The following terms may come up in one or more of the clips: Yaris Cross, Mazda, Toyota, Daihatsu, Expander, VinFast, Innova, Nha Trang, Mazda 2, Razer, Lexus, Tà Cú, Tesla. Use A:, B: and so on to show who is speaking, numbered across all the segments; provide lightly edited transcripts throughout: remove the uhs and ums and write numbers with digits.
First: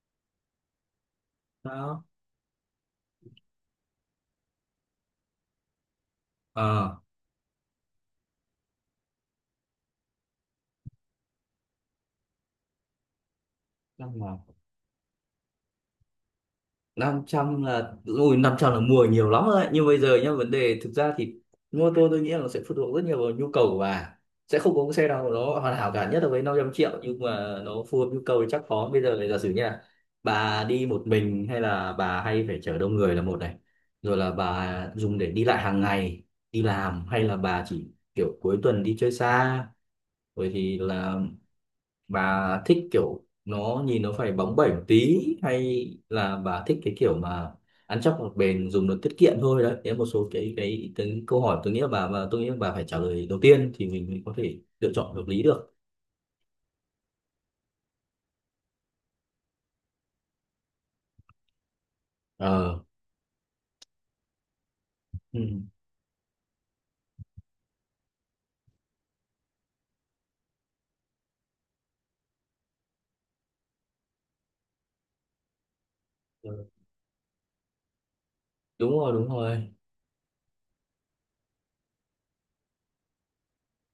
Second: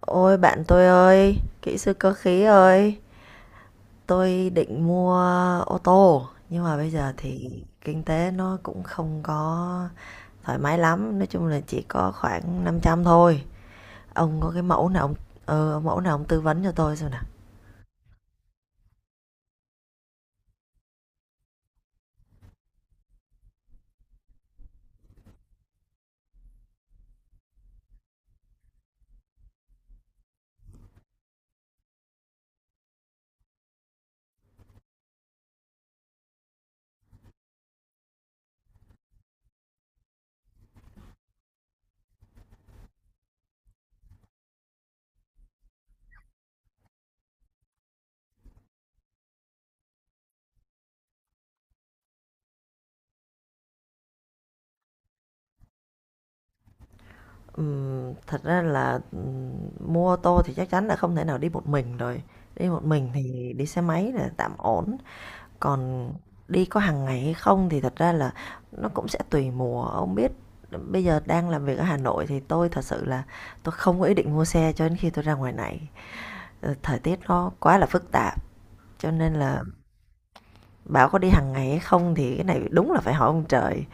A: Ôi bạn tôi ơi, kỹ sư
B: Đó.
A: cơ khí ơi, tôi định mua ô tô nhưng mà bây
B: Ờ,
A: giờ thì kinh tế nó cũng không có thoải mái lắm, nói chung là chỉ có khoảng 500 thôi.
B: năm trăm là
A: Ông có cái mẫu nào ông ông mẫu nào ông tư vấn cho tôi xem nào.
B: 500 là ui 500 là mua nhiều lắm rồi đấy. Nhưng bây giờ nhá, vấn đề thực ra thì mua ô tô tôi nghĩ là nó sẽ phụ thuộc rất nhiều vào nhu cầu của bà. Sẽ không có cái xe nào mà nó hoàn hảo cả, nhất là với 500 triệu, nhưng mà nó phù hợp nhu cầu thì chắc khó. Bây giờ này, giả sử như là bà đi một mình hay là bà hay phải chở đông người là một này. Rồi là bà dùng để đi lại hàng ngày, đi làm hay là bà chỉ kiểu cuối tuần đi chơi xa. Rồi thì là bà thích kiểu nó nhìn nó phải bóng bẩy một tí, hay là bà thích cái kiểu mà ăn chắc mặc bền dùng nó tiết kiệm thôi. Đấy đấy là một số cái câu hỏi tôi nghĩ là bà, và tôi nghĩ là bà phải trả lời đầu tiên thì mình mới có thể lựa chọn hợp lý được.
A: Thật ra là mua ô tô thì chắc chắn là không thể nào đi một mình rồi. Đi
B: ờ
A: một mình thì đi xe máy là tạm ổn.
B: ừ.
A: Còn đi có hàng ngày hay không thì thật ra là nó cũng sẽ tùy mùa, ông biết bây giờ đang làm việc ở Hà Nội thì tôi thật sự là tôi không có ý định mua xe cho đến khi tôi ra ngoài này. Ờ, thời tiết nó quá là phức tạp,
B: Đúng
A: cho
B: rồi, đúng
A: nên là
B: rồi.
A: bảo có đi hàng ngày hay không thì cái này đúng là phải hỏi ông trời.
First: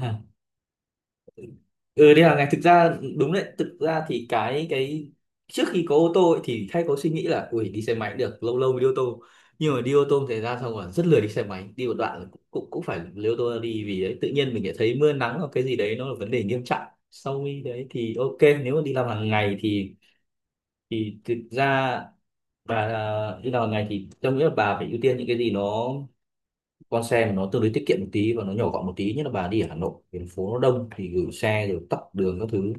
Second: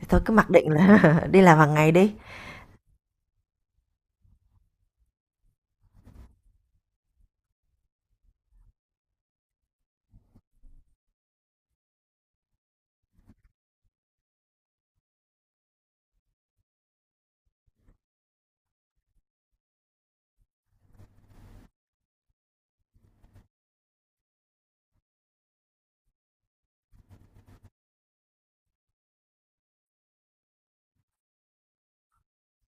A: Thì thôi cứ mặc định là đi làm hàng ngày đi.
B: Ừ, đi hàng ngày thực ra đúng đấy, thực ra thì cái trước khi có ô tô ấy, thì hay có suy nghĩ là ui đi xe máy cũng được, lâu lâu mới đi ô tô, nhưng mà đi ô tô thì ra xong rồi rất lười đi xe máy, đi một đoạn là cũng cũng, cũng phải lấy ô tô ra đi. Vì đấy tự nhiên mình lại thấy mưa nắng hoặc cái gì đấy nó là vấn đề nghiêm trọng. Sau khi đấy thì ok, nếu mà đi làm hàng ngày thì thực ra bà à, đi làm hàng ngày thì tôi nghĩ là bà phải ưu tiên những cái gì nó, con xe mà nó tương đối tiết kiệm một tí và nó nhỏ gọn một tí, nhất là bà đi ở Hà Nội thành phố nó đông thì gửi xe rồi tắc đường các thứ.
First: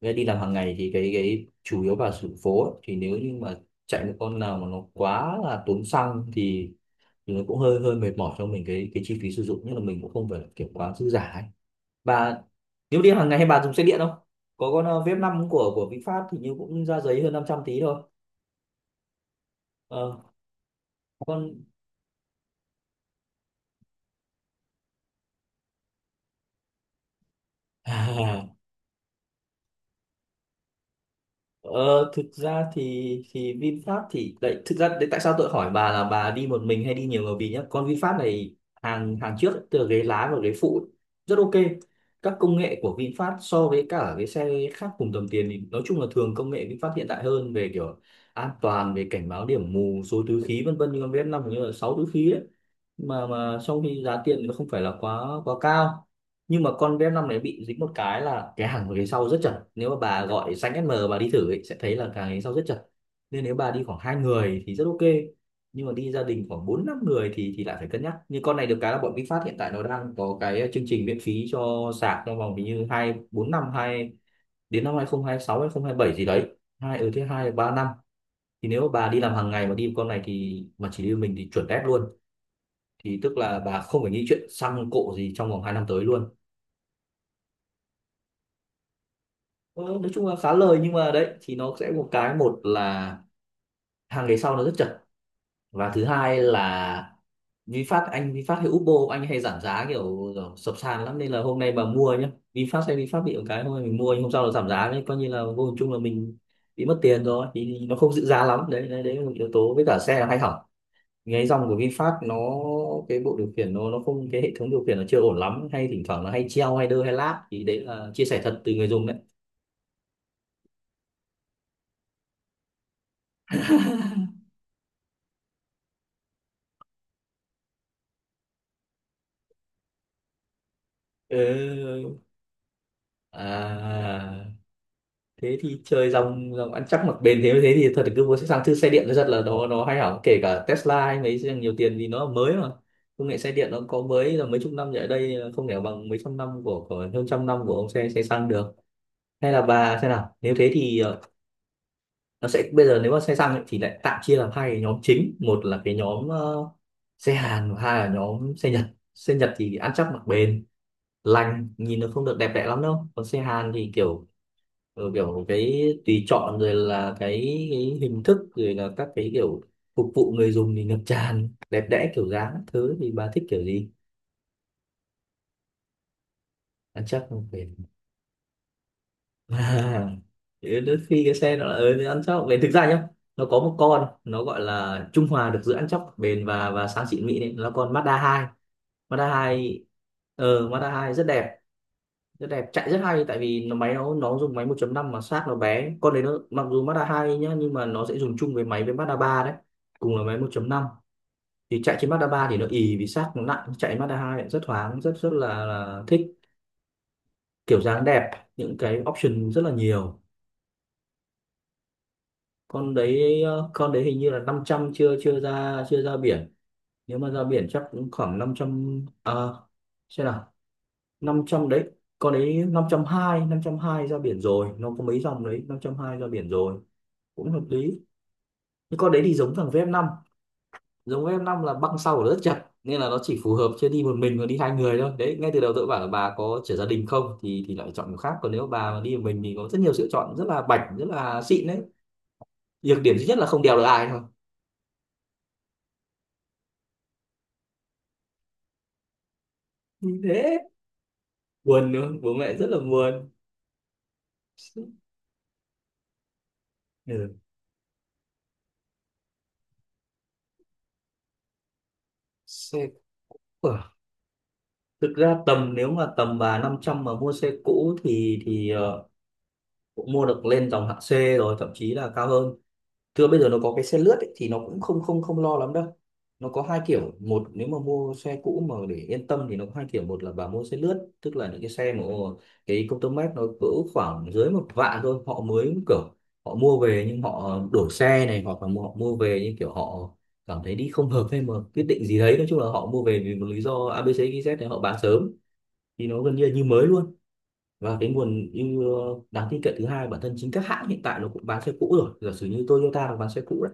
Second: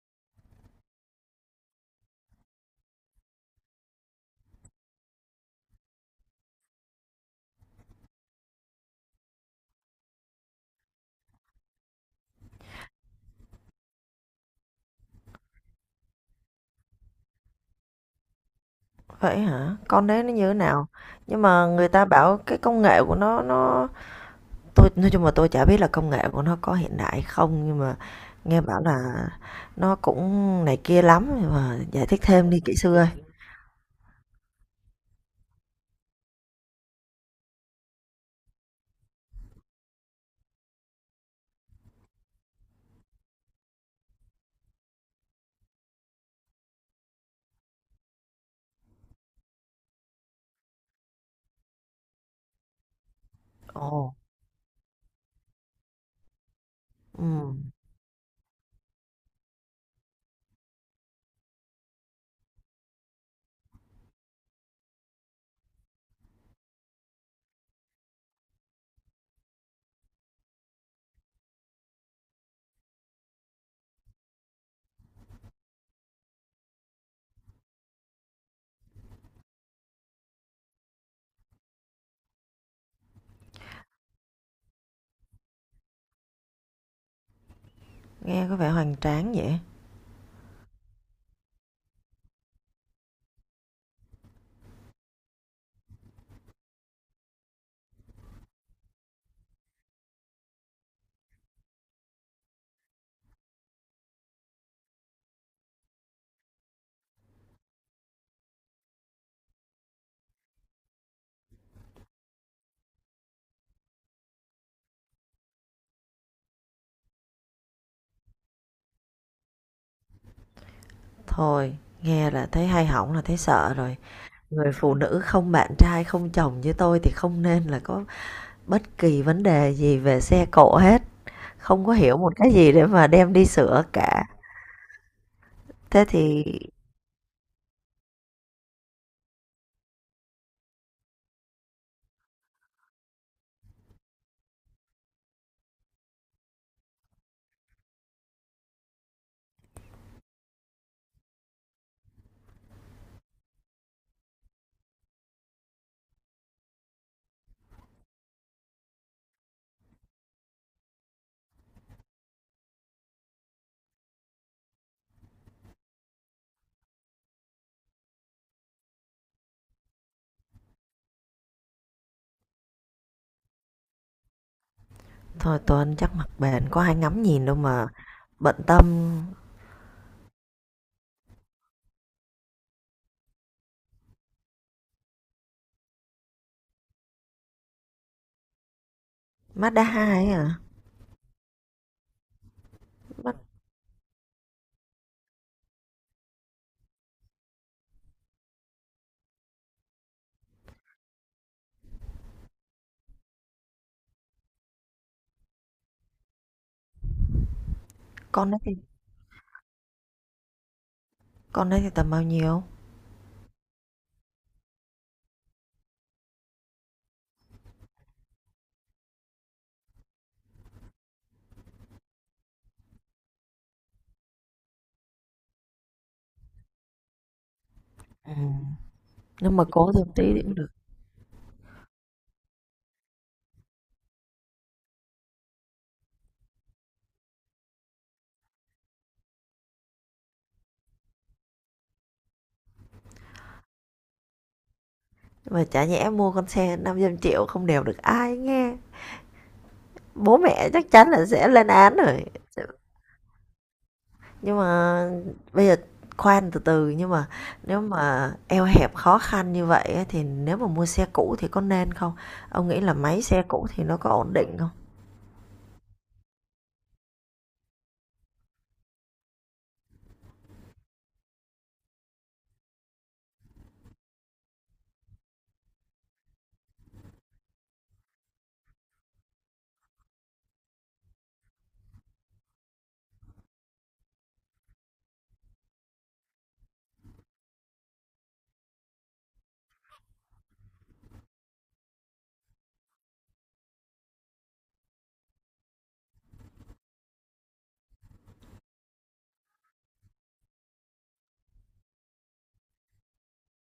B: Với đi làm hàng ngày thì cái chủ yếu vào sự phố ấy, thì nếu như mà chạy một con nào mà nó quá là tốn xăng thì nó cũng hơi hơi mệt mỏi cho mình cái chi phí sử dụng, nhưng mà mình cũng không phải là kiểu quá dư giả ấy. Bà nếu đi hàng ngày hay bà dùng xe điện không? Có con Vip 5 của VinFast thì như cũng ra giấy hơn 500 tí thôi.
A: Vậy hả? Con
B: Ờ,
A: đấy nó như thế nào? Nhưng
B: con
A: mà người ta bảo cái công nghệ của nó nó. Tôi nói chung là tôi chả biết là công nghệ của nó có hiện đại không, nhưng mà nghe bảo là nó cũng này kia lắm, nhưng mà giải
B: Ờ,
A: thích
B: thực
A: thêm đi
B: ra
A: kỹ sư ơi.
B: thì VinFast thì đấy, thực ra đấy tại sao tôi hỏi bà là bà đi một mình hay đi nhiều người, vì nhá con VinFast này hàng hàng trước ấy, từ là ghế lái và ghế phụ ấy, rất ok. Các công nghệ của VinFast so với cả cái xe khác cùng tầm tiền thì nói chung là thường công nghệ VinFast hiện đại hơn về kiểu an toàn, về cảnh báo điểm mù, số túi khí vân vân, như con vf năm hình như là 6 túi khí ấy, mà trong khi
A: Ồ,
B: giá tiền nó không phải là quá quá cao. Nhưng mà con bf năm này bị
A: ừm,
B: dính một cái là cái hàng ghế sau rất chật, nếu mà bà gọi xanh SM bà đi thử ấy, sẽ thấy là cái ghế sau rất chật, nên nếu bà đi khoảng hai người thì rất ok. Nhưng mà đi gia đình khoảng bốn năm người thì lại phải cân nhắc. Như con này được cái là bọn VinFast hiện tại nó đang có cái chương trình miễn phí cho sạc trong vòng hình như hai bốn năm hai đến năm 2026 bảy gì đấy, hai ở thứ hai ba năm. Thì nếu mà bà đi làm hàng ngày mà đi con này thì mà chỉ đi một mình thì chuẩn đét luôn, thì tức là bà không phải nghĩ chuyện xăng cộ gì trong vòng 2 năm tới luôn.
A: nghe có vẻ hoành tráng vậy.
B: Ờ, nói chung là khá lời, nhưng mà đấy thì nó sẽ một cái, một là hàng ghế sau nó rất chật, và thứ hai là VinFast, anh VinFast hay Upbo anh hay giảm giá kiểu, kiểu sập sàn lắm, nên là hôm nay mà mua nhá VinFast hay VinFast bị một cái hôm nay mình mua nhưng hôm sau nó giảm giá, đấy coi như là vô hình chung là mình bị mất tiền rồi, thì nó không giữ giá lắm đấy, đấy, đấy là một yếu tố. Với cả xe là hay hỏng, cái dòng của VinFast nó, cái bộ điều khiển nó không, cái hệ thống điều khiển nó chưa ổn lắm, hay thỉnh thoảng nó hay treo hay đơ hay lag, thì đấy là chia sẻ thật từ người dùng đấy.
A: Thôi, nghe là thấy hay hỏng là thấy sợ rồi. Người phụ nữ không bạn trai, không chồng như tôi thì không nên là có bất kỳ vấn đề gì về xe cộ hết. Không có hiểu
B: Ừ.
A: một cái gì để mà đem đi sửa cả.
B: À, thế thì
A: Thế
B: chơi
A: thì
B: dòng dòng ăn chắc mặc bền. Thế thế thì thật là cứ mua sang thứ xe điện nó rất là, nó hay hỏng, kể cả Tesla hay mấy xe nhiều tiền, vì nó là mới mà. Công nghệ xe điện nó có mới là mấy chục năm trở lại đây, không thể bằng mấy trăm năm của hơn trăm năm của ông xe xe xăng được. Hay là bà xem nào, nếu thế thì nó sẽ bây giờ nếu mà xe xăng ấy, thì lại tạm chia làm hai cái nhóm chính, một là cái nhóm xe Hàn và hai là nhóm xe Nhật. Xe Nhật thì ăn chắc mặc bền, lành, nhìn nó không được đẹp đẽ lắm đâu. Còn xe Hàn thì kiểu kiểu cái tùy chọn, rồi là cái hình thức, rồi là các cái kiểu phục vụ người dùng thì ngập tràn đẹp đẽ kiểu dáng các thứ. Thì bà thích kiểu gì,
A: thôi Tuấn chắc mặt bền có ai
B: ăn
A: ngắm
B: chắc mặc
A: nhìn đâu
B: bền?
A: mà bận tâm.
B: À, thì đến khi cái xe nó là ừ, thì ăn chóc bền thực ra nhá, nó có một con nó gọi là trung hòa được giữa ăn chóc bền và sáng xịn mịn ấy, nó là con Mazda hai. Mazda
A: Mazda
B: hai
A: 2 ấy à?
B: Mazda hai rất đẹp, rất đẹp, chạy rất hay
A: Mắt
B: tại vì nó máy nó dùng máy 1.5 mà xác nó bé con đấy, nó mặc dù Mazda hai nhá nhưng mà nó sẽ dùng chung với máy với Mazda ba đấy, cùng là máy 1.5, thì chạy trên Mazda ba thì nó ì vì xác nó nặng, chạy Mazda hai lại rất thoáng, rất rất là thích, kiểu dáng đẹp,
A: con đấy thì
B: những cái option rất là nhiều.
A: con đấy thì tầm bao nhiêu?
B: Con đấy con đấy hình như là năm trăm, chưa chưa ra, chưa ra biển, nếu mà ra biển chắc cũng khoảng năm trăm, à, xem nào, 500 đấy, con đấy năm năm trăm hai ra biển rồi, nó có mấy dòng đấy, năm trăm hai ra biển rồi, cũng hợp lý.
A: Ừ.
B: Nhưng con đấy thì
A: Nếu
B: giống
A: mà
B: thằng vf
A: cố
B: năm,
A: thêm tí thì cũng được.
B: giống vf năm là băng sau của nó rất chặt, nên là nó chỉ phù hợp chưa đi một mình mà đi hai người thôi. Đấy ngay từ đầu tôi bảo là bà có trẻ gia đình không, thì lại chọn một khác, còn nếu bà mà đi một mình thì có rất nhiều sự chọn rất là bảnh, rất là xịn đấy. Nhược điểm duy nhất là không đèo được ai thôi,
A: Mà chả nhẽ mua con xe 500 triệu không đều được ai nghe.
B: như
A: Bố
B: thế
A: mẹ chắc chắn là sẽ lên
B: buồn
A: án
B: nữa,
A: rồi.
B: bố mẹ rất là buồn.
A: Nhưng mà bây giờ khoan từ từ nhưng mà
B: Ừ.
A: nếu mà eo hẹp khó khăn như vậy ấy, thì nếu mà mua xe cũ thì có nên không? Ông
B: Xe
A: nghĩ là máy xe cũ
B: cũ à?
A: thì nó có ổn định không?
B: Thực ra tầm nếu mà tầm bà 500 mà mua xe cũ thì cũng mua được lên dòng hạng C, rồi thậm chí là cao hơn. Thưa bây giờ nó có cái xe lướt ấy, thì nó cũng không không không lo lắm đâu. Nó có hai kiểu, một nếu mà mua xe cũ mà để yên tâm thì nó có hai kiểu, một là bà mua xe lướt, tức là những cái xe mà cái công tơ mét nó cỡ khoảng dưới 10.000 thôi. Họ mới kiểu họ mua về nhưng họ đổi xe này, hoặc là họ mua về nhưng kiểu họ cảm thấy đi không hợp, hay mà quyết định gì đấy, nói chung là họ mua về vì một lý do ABC z thì họ bán sớm, thì nó gần như là như mới luôn. Và cái nguồn ưu đáng tin cậy thứ hai, bản thân chính các hãng hiện tại nó cũng bán xe cũ rồi, giả sử như Toyota nó bán xe cũ,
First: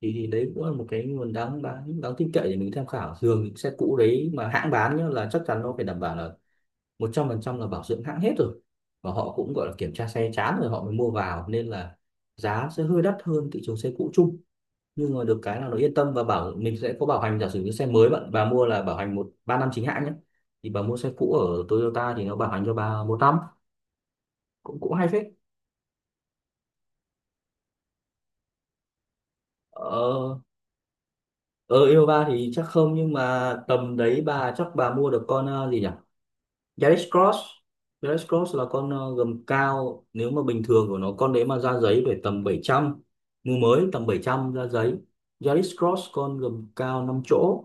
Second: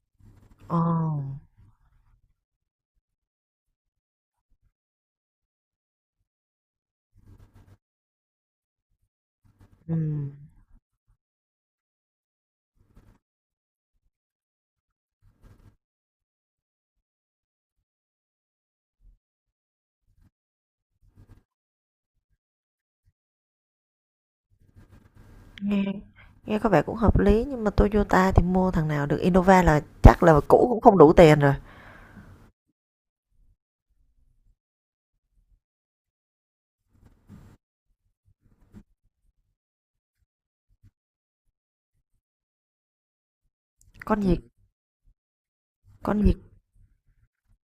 B: thì đấy cũng là
A: Ồ.
B: một cái nguồn đáng đáng đáng tin cậy để mình tham khảo. Thường những xe cũ đấy mà hãng bán nhá là chắc chắn nó phải đảm bảo là 100% là bảo dưỡng hãng hết rồi, và họ cũng gọi là kiểm
A: Ừ.
B: tra xe chán rồi họ mới mua vào, nên là giá sẽ hơi đắt hơn thị trường xe cũ chung. Nhưng mà được cái là nó yên tâm, và bảo mình sẽ có bảo hành. Giả sử như xe mới bạn bà mua là bảo hành 1 3 năm chính hãng nhé, thì bà mua xe cũ ở Toyota thì nó bảo hành cho bà 1 năm. Cũng cũng hay phết.
A: Nghe Nghe có vẻ cũng hợp lý nhưng mà Toyota thì mua thằng nào được Innova là chắc
B: ờ,
A: là cũ cũng không đủ tiền rồi.
B: Ở Innova thì chắc không, nhưng mà tầm đấy bà chắc bà mua được con gì nhỉ, Yaris Cross. Yaris Cross là con gầm cao, nếu mà bình thường của nó con đấy mà ra giấy phải tầm 700, mua mới tầm bảy
A: Con gì?
B: trăm ra giấy. Yaris Cross
A: Con gì?
B: con gầm cao 5 chỗ.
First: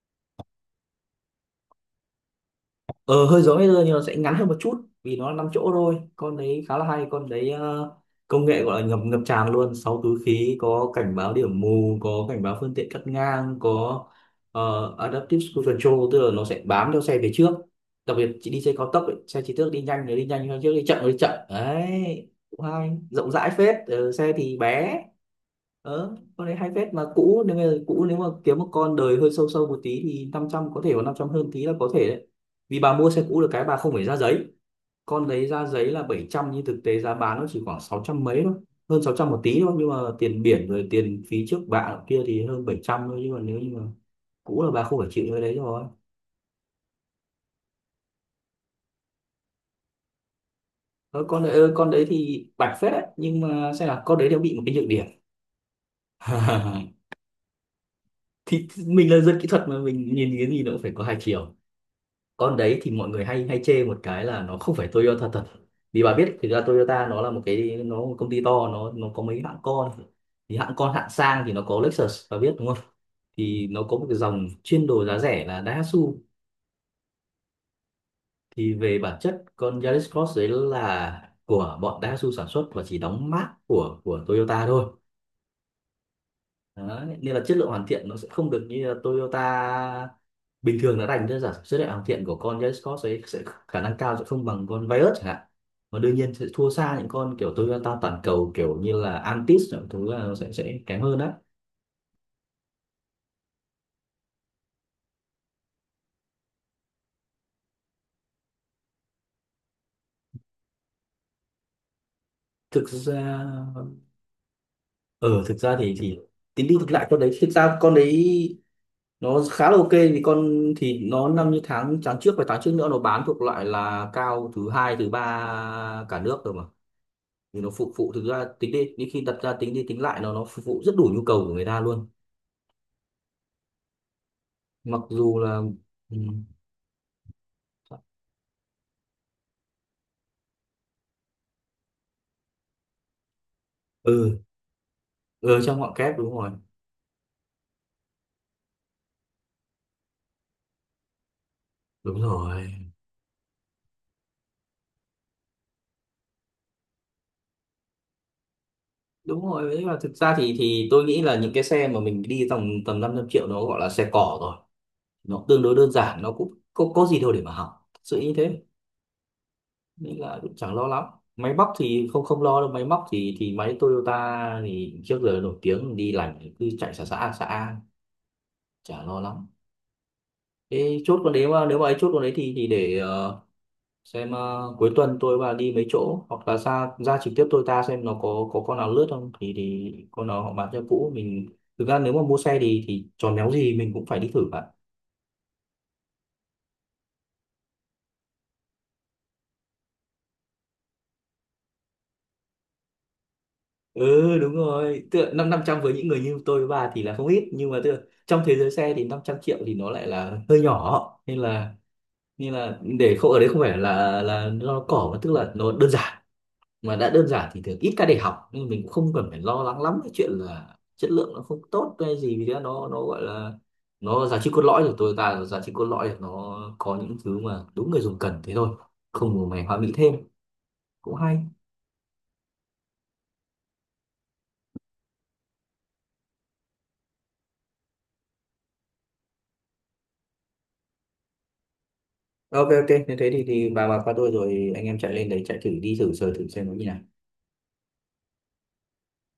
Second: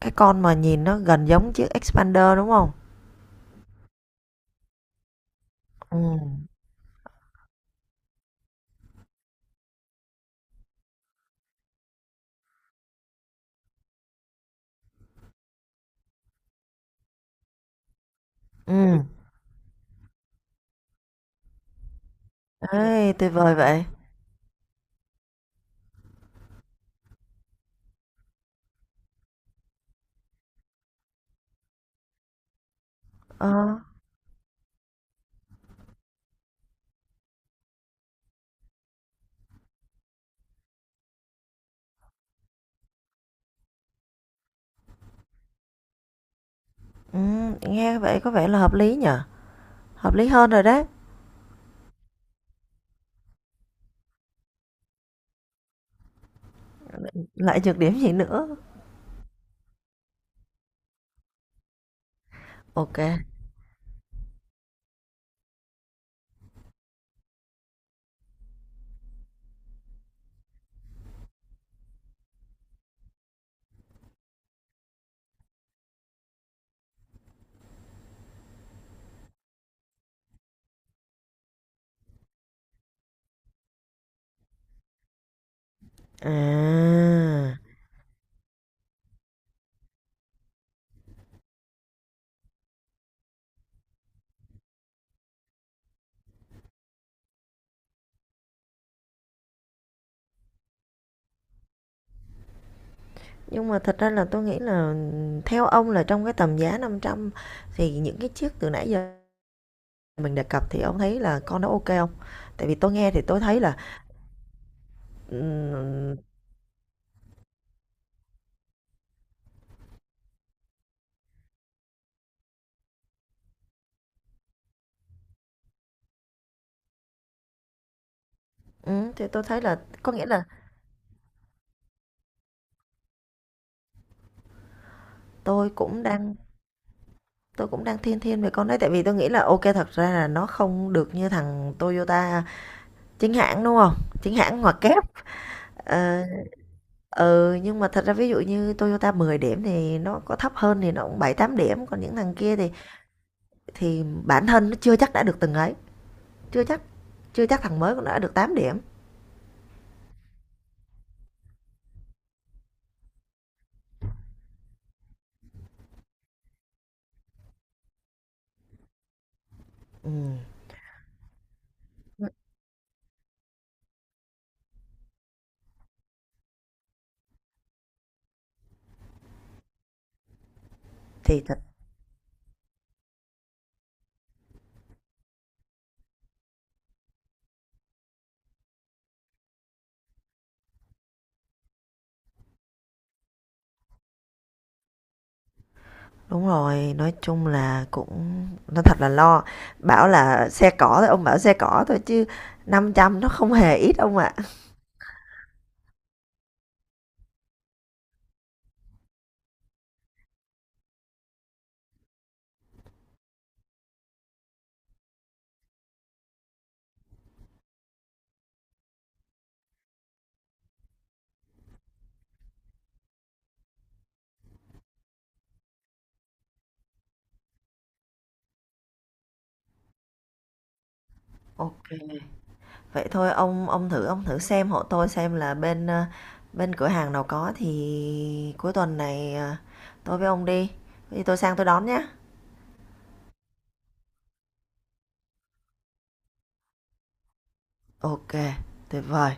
A: Cái con mà nhìn nó gần giống chiếc Expander đúng không?
B: Ờ hơi giống Razer nhưng nó sẽ ngắn hơn một chút, vì nó là 5 chỗ
A: Ừ.
B: thôi. Con đấy khá là hay, con đấy công nghệ gọi là ngập ngập tràn luôn, 6 túi khí, có cảnh báo điểm mù, có cảnh báo phương tiện cắt ngang, có adaptive cruise control, tức là nó sẽ bám theo xe về trước. Đặc biệt chị đi xe cao
A: Ừ.
B: tốc ấy, xe chỉ trước đi nhanh thì đi nhanh, xe trước đi chậm thì đi chậm, đấy cũng hay.
A: Ê,
B: Rộng
A: tuyệt
B: rãi
A: vời
B: phết,
A: vậy.
B: xe thì bé. Ờ con đấy hay phết, mà cũ nếu mà cũ nếu mà kiếm một con đời hơi sâu sâu một tí thì 500 có thể, có 500 hơn tí là có thể đấy. Vì bà mua xe cũ được cái bà
A: Ờ.
B: không phải ra giấy, con đấy ra giấy là 700 nhưng thực tế giá bán nó chỉ khoảng 600 mấy thôi, hơn 600 một tí thôi. Nhưng mà tiền biển rồi tiền phí trước bạ kia thì hơn 700 thôi, nhưng mà nếu như mà cũ là bà không phải chịu cái đấy rồi.
A: Ừ, nghe vậy có vẻ là hợp lý nhở. Hợp lý hơn rồi đấy.
B: Ờ, con đấy con đấy thì bạch phết đấy, nhưng mà xem là con đấy nó bị một cái nhược điểm.
A: Lại nhược điểm gì nữa?
B: Thì mình là dân kỹ thuật mà, mình nhìn cái gì nó cũng phải có hai chiều. Con đấy thì
A: Ok.
B: mọi người hay hay chê một cái là nó không phải Toyota thật. Vì bà biết thực ra Toyota nó là một cái, nó một công ty to, nó có mấy hãng con. Thì hãng con hạng sang thì nó có Lexus bà biết đúng không, thì nó có một cái dòng chuyên đồ giá rẻ là Daihatsu. Thì về bản chất con Yaris Cross đấy là của bọn Daihatsu sản xuất và chỉ đóng mác của Toyota thôi. Đấy, nên là chất
A: À.
B: lượng hoàn thiện nó sẽ không được như là Toyota bình thường. Nó đánh ra giả sử là hoàn thiện của con Jaycott ấy sẽ khả năng cao sẽ không bằng con Virus chẳng hạn. Và đương nhiên sẽ thua xa những con kiểu Toyota toàn cầu, kiểu như là antis những thứ là nó sẽ kém hơn á.
A: Nhưng mà thật ra là tôi nghĩ là theo ông là trong cái tầm giá 500 thì những cái chiếc từ nãy giờ mình đề cập thì ông thấy là con đó ok không? Tại vì
B: Thực
A: tôi nghe thì tôi
B: ra
A: thấy là,
B: ờ ừ, Thực ra thì
A: ừm,
B: thì tính đi thực lại con đấy thực ra con đấy nó khá là ok. Vì con thì nó năm như tháng tháng trước và tháng trước nữa nó bán thuộc loại là cao thứ hai thứ ba cả nước rồi mà. Thì nó phục vụ, thực ra tính đi đi khi
A: thì
B: đặt
A: tôi
B: ra
A: thấy
B: tính
A: là
B: đi tính
A: có
B: lại
A: nghĩa
B: nó
A: là
B: nó phục vụ rất đủ nhu cầu của người ta luôn, mặc dù là
A: tôi cũng
B: ừ
A: đang tôi cũng đang thiên thiên về con đấy, tại vì tôi nghĩ là ok thật ra là nó không được như thằng Toyota chính hãng, đúng không? Chính
B: ừ,
A: hãng ngoặc kép.
B: ừ trong ngọn kép
A: Ờ,
B: đúng rồi.
A: ừ, nhưng mà thật ra ví dụ như Toyota 10 điểm thì nó có thấp hơn thì nó cũng 7 8 điểm, còn những
B: đúng
A: thằng kia
B: rồi
A: thì bản thân nó chưa chắc đã được từng ấy, chưa chắc chưa chắc thằng mới cũng đã được tám điểm.
B: đúng rồi đấy, là thực ra thì tôi nghĩ là những cái xe mà mình đi tầm tầm 500 triệu nó gọi là xe cỏ rồi. Nó tương đối đơn giản, nó cũng có gì đâu để mà hỏng thật sự như thế, nên là
A: Ừm,
B: cũng chẳng lo lắm. Máy móc thì không không lo đâu, máy móc thì máy Toyota thì trước giờ nổi tiếng đi lành cứ chạy xã xã xã, chả lo lắm. Thế chốt con
A: thì
B: đấy,
A: thật.
B: mà nếu mà ấy chốt con đấy thì để xem, cuối tuần tôi và đi mấy chỗ hoặc là ra ra trực tiếp tôi ta xem nó có con nào lướt không, thì thì con nào họ bán cho cũ mình. Thực ra nếu mà mua xe thì tròn néo gì mình cũng phải đi thử bạn.
A: Đúng rồi, nói chung là cũng nó thật là lo. Bảo là xe cỏ thôi, ông bảo xe cỏ thôi chứ 500 nó không hề ít ông ạ.
B: Ừ đúng rồi, tựa năm năm trăm với những người như tôi với bà thì là không ít, nhưng mà tựa trong thế giới xe thì 500 triệu thì nó lại là hơi nhỏ, nên là để không ở đấy không phải là nó cỏ, mà tức là nó đơn giản. Mà đã đơn giản thì thường ít ca để học, nên mình cũng không cần phải lo lắng lắm cái chuyện là chất lượng nó không tốt hay gì. Vì thế nó gọi là, nó giá trị cốt lõi của tôi ta, giá trị cốt lõi là nó có những thứ mà đúng người dùng cần thế thôi, không màu mè hoa mỹ thêm, cũng hay.
A: OK, vậy thôi ông thử xem hộ tôi xem là bên, bên cửa hàng nào có thì cuối tuần này, tôi với ông đi, có tôi sang tôi đón nhá.
B: Ok ok như thế thì bà qua tôi rồi anh em chạy lên đấy chạy thử đi, thử sờ thử xem nó như nào.
A: OK, tuyệt vời.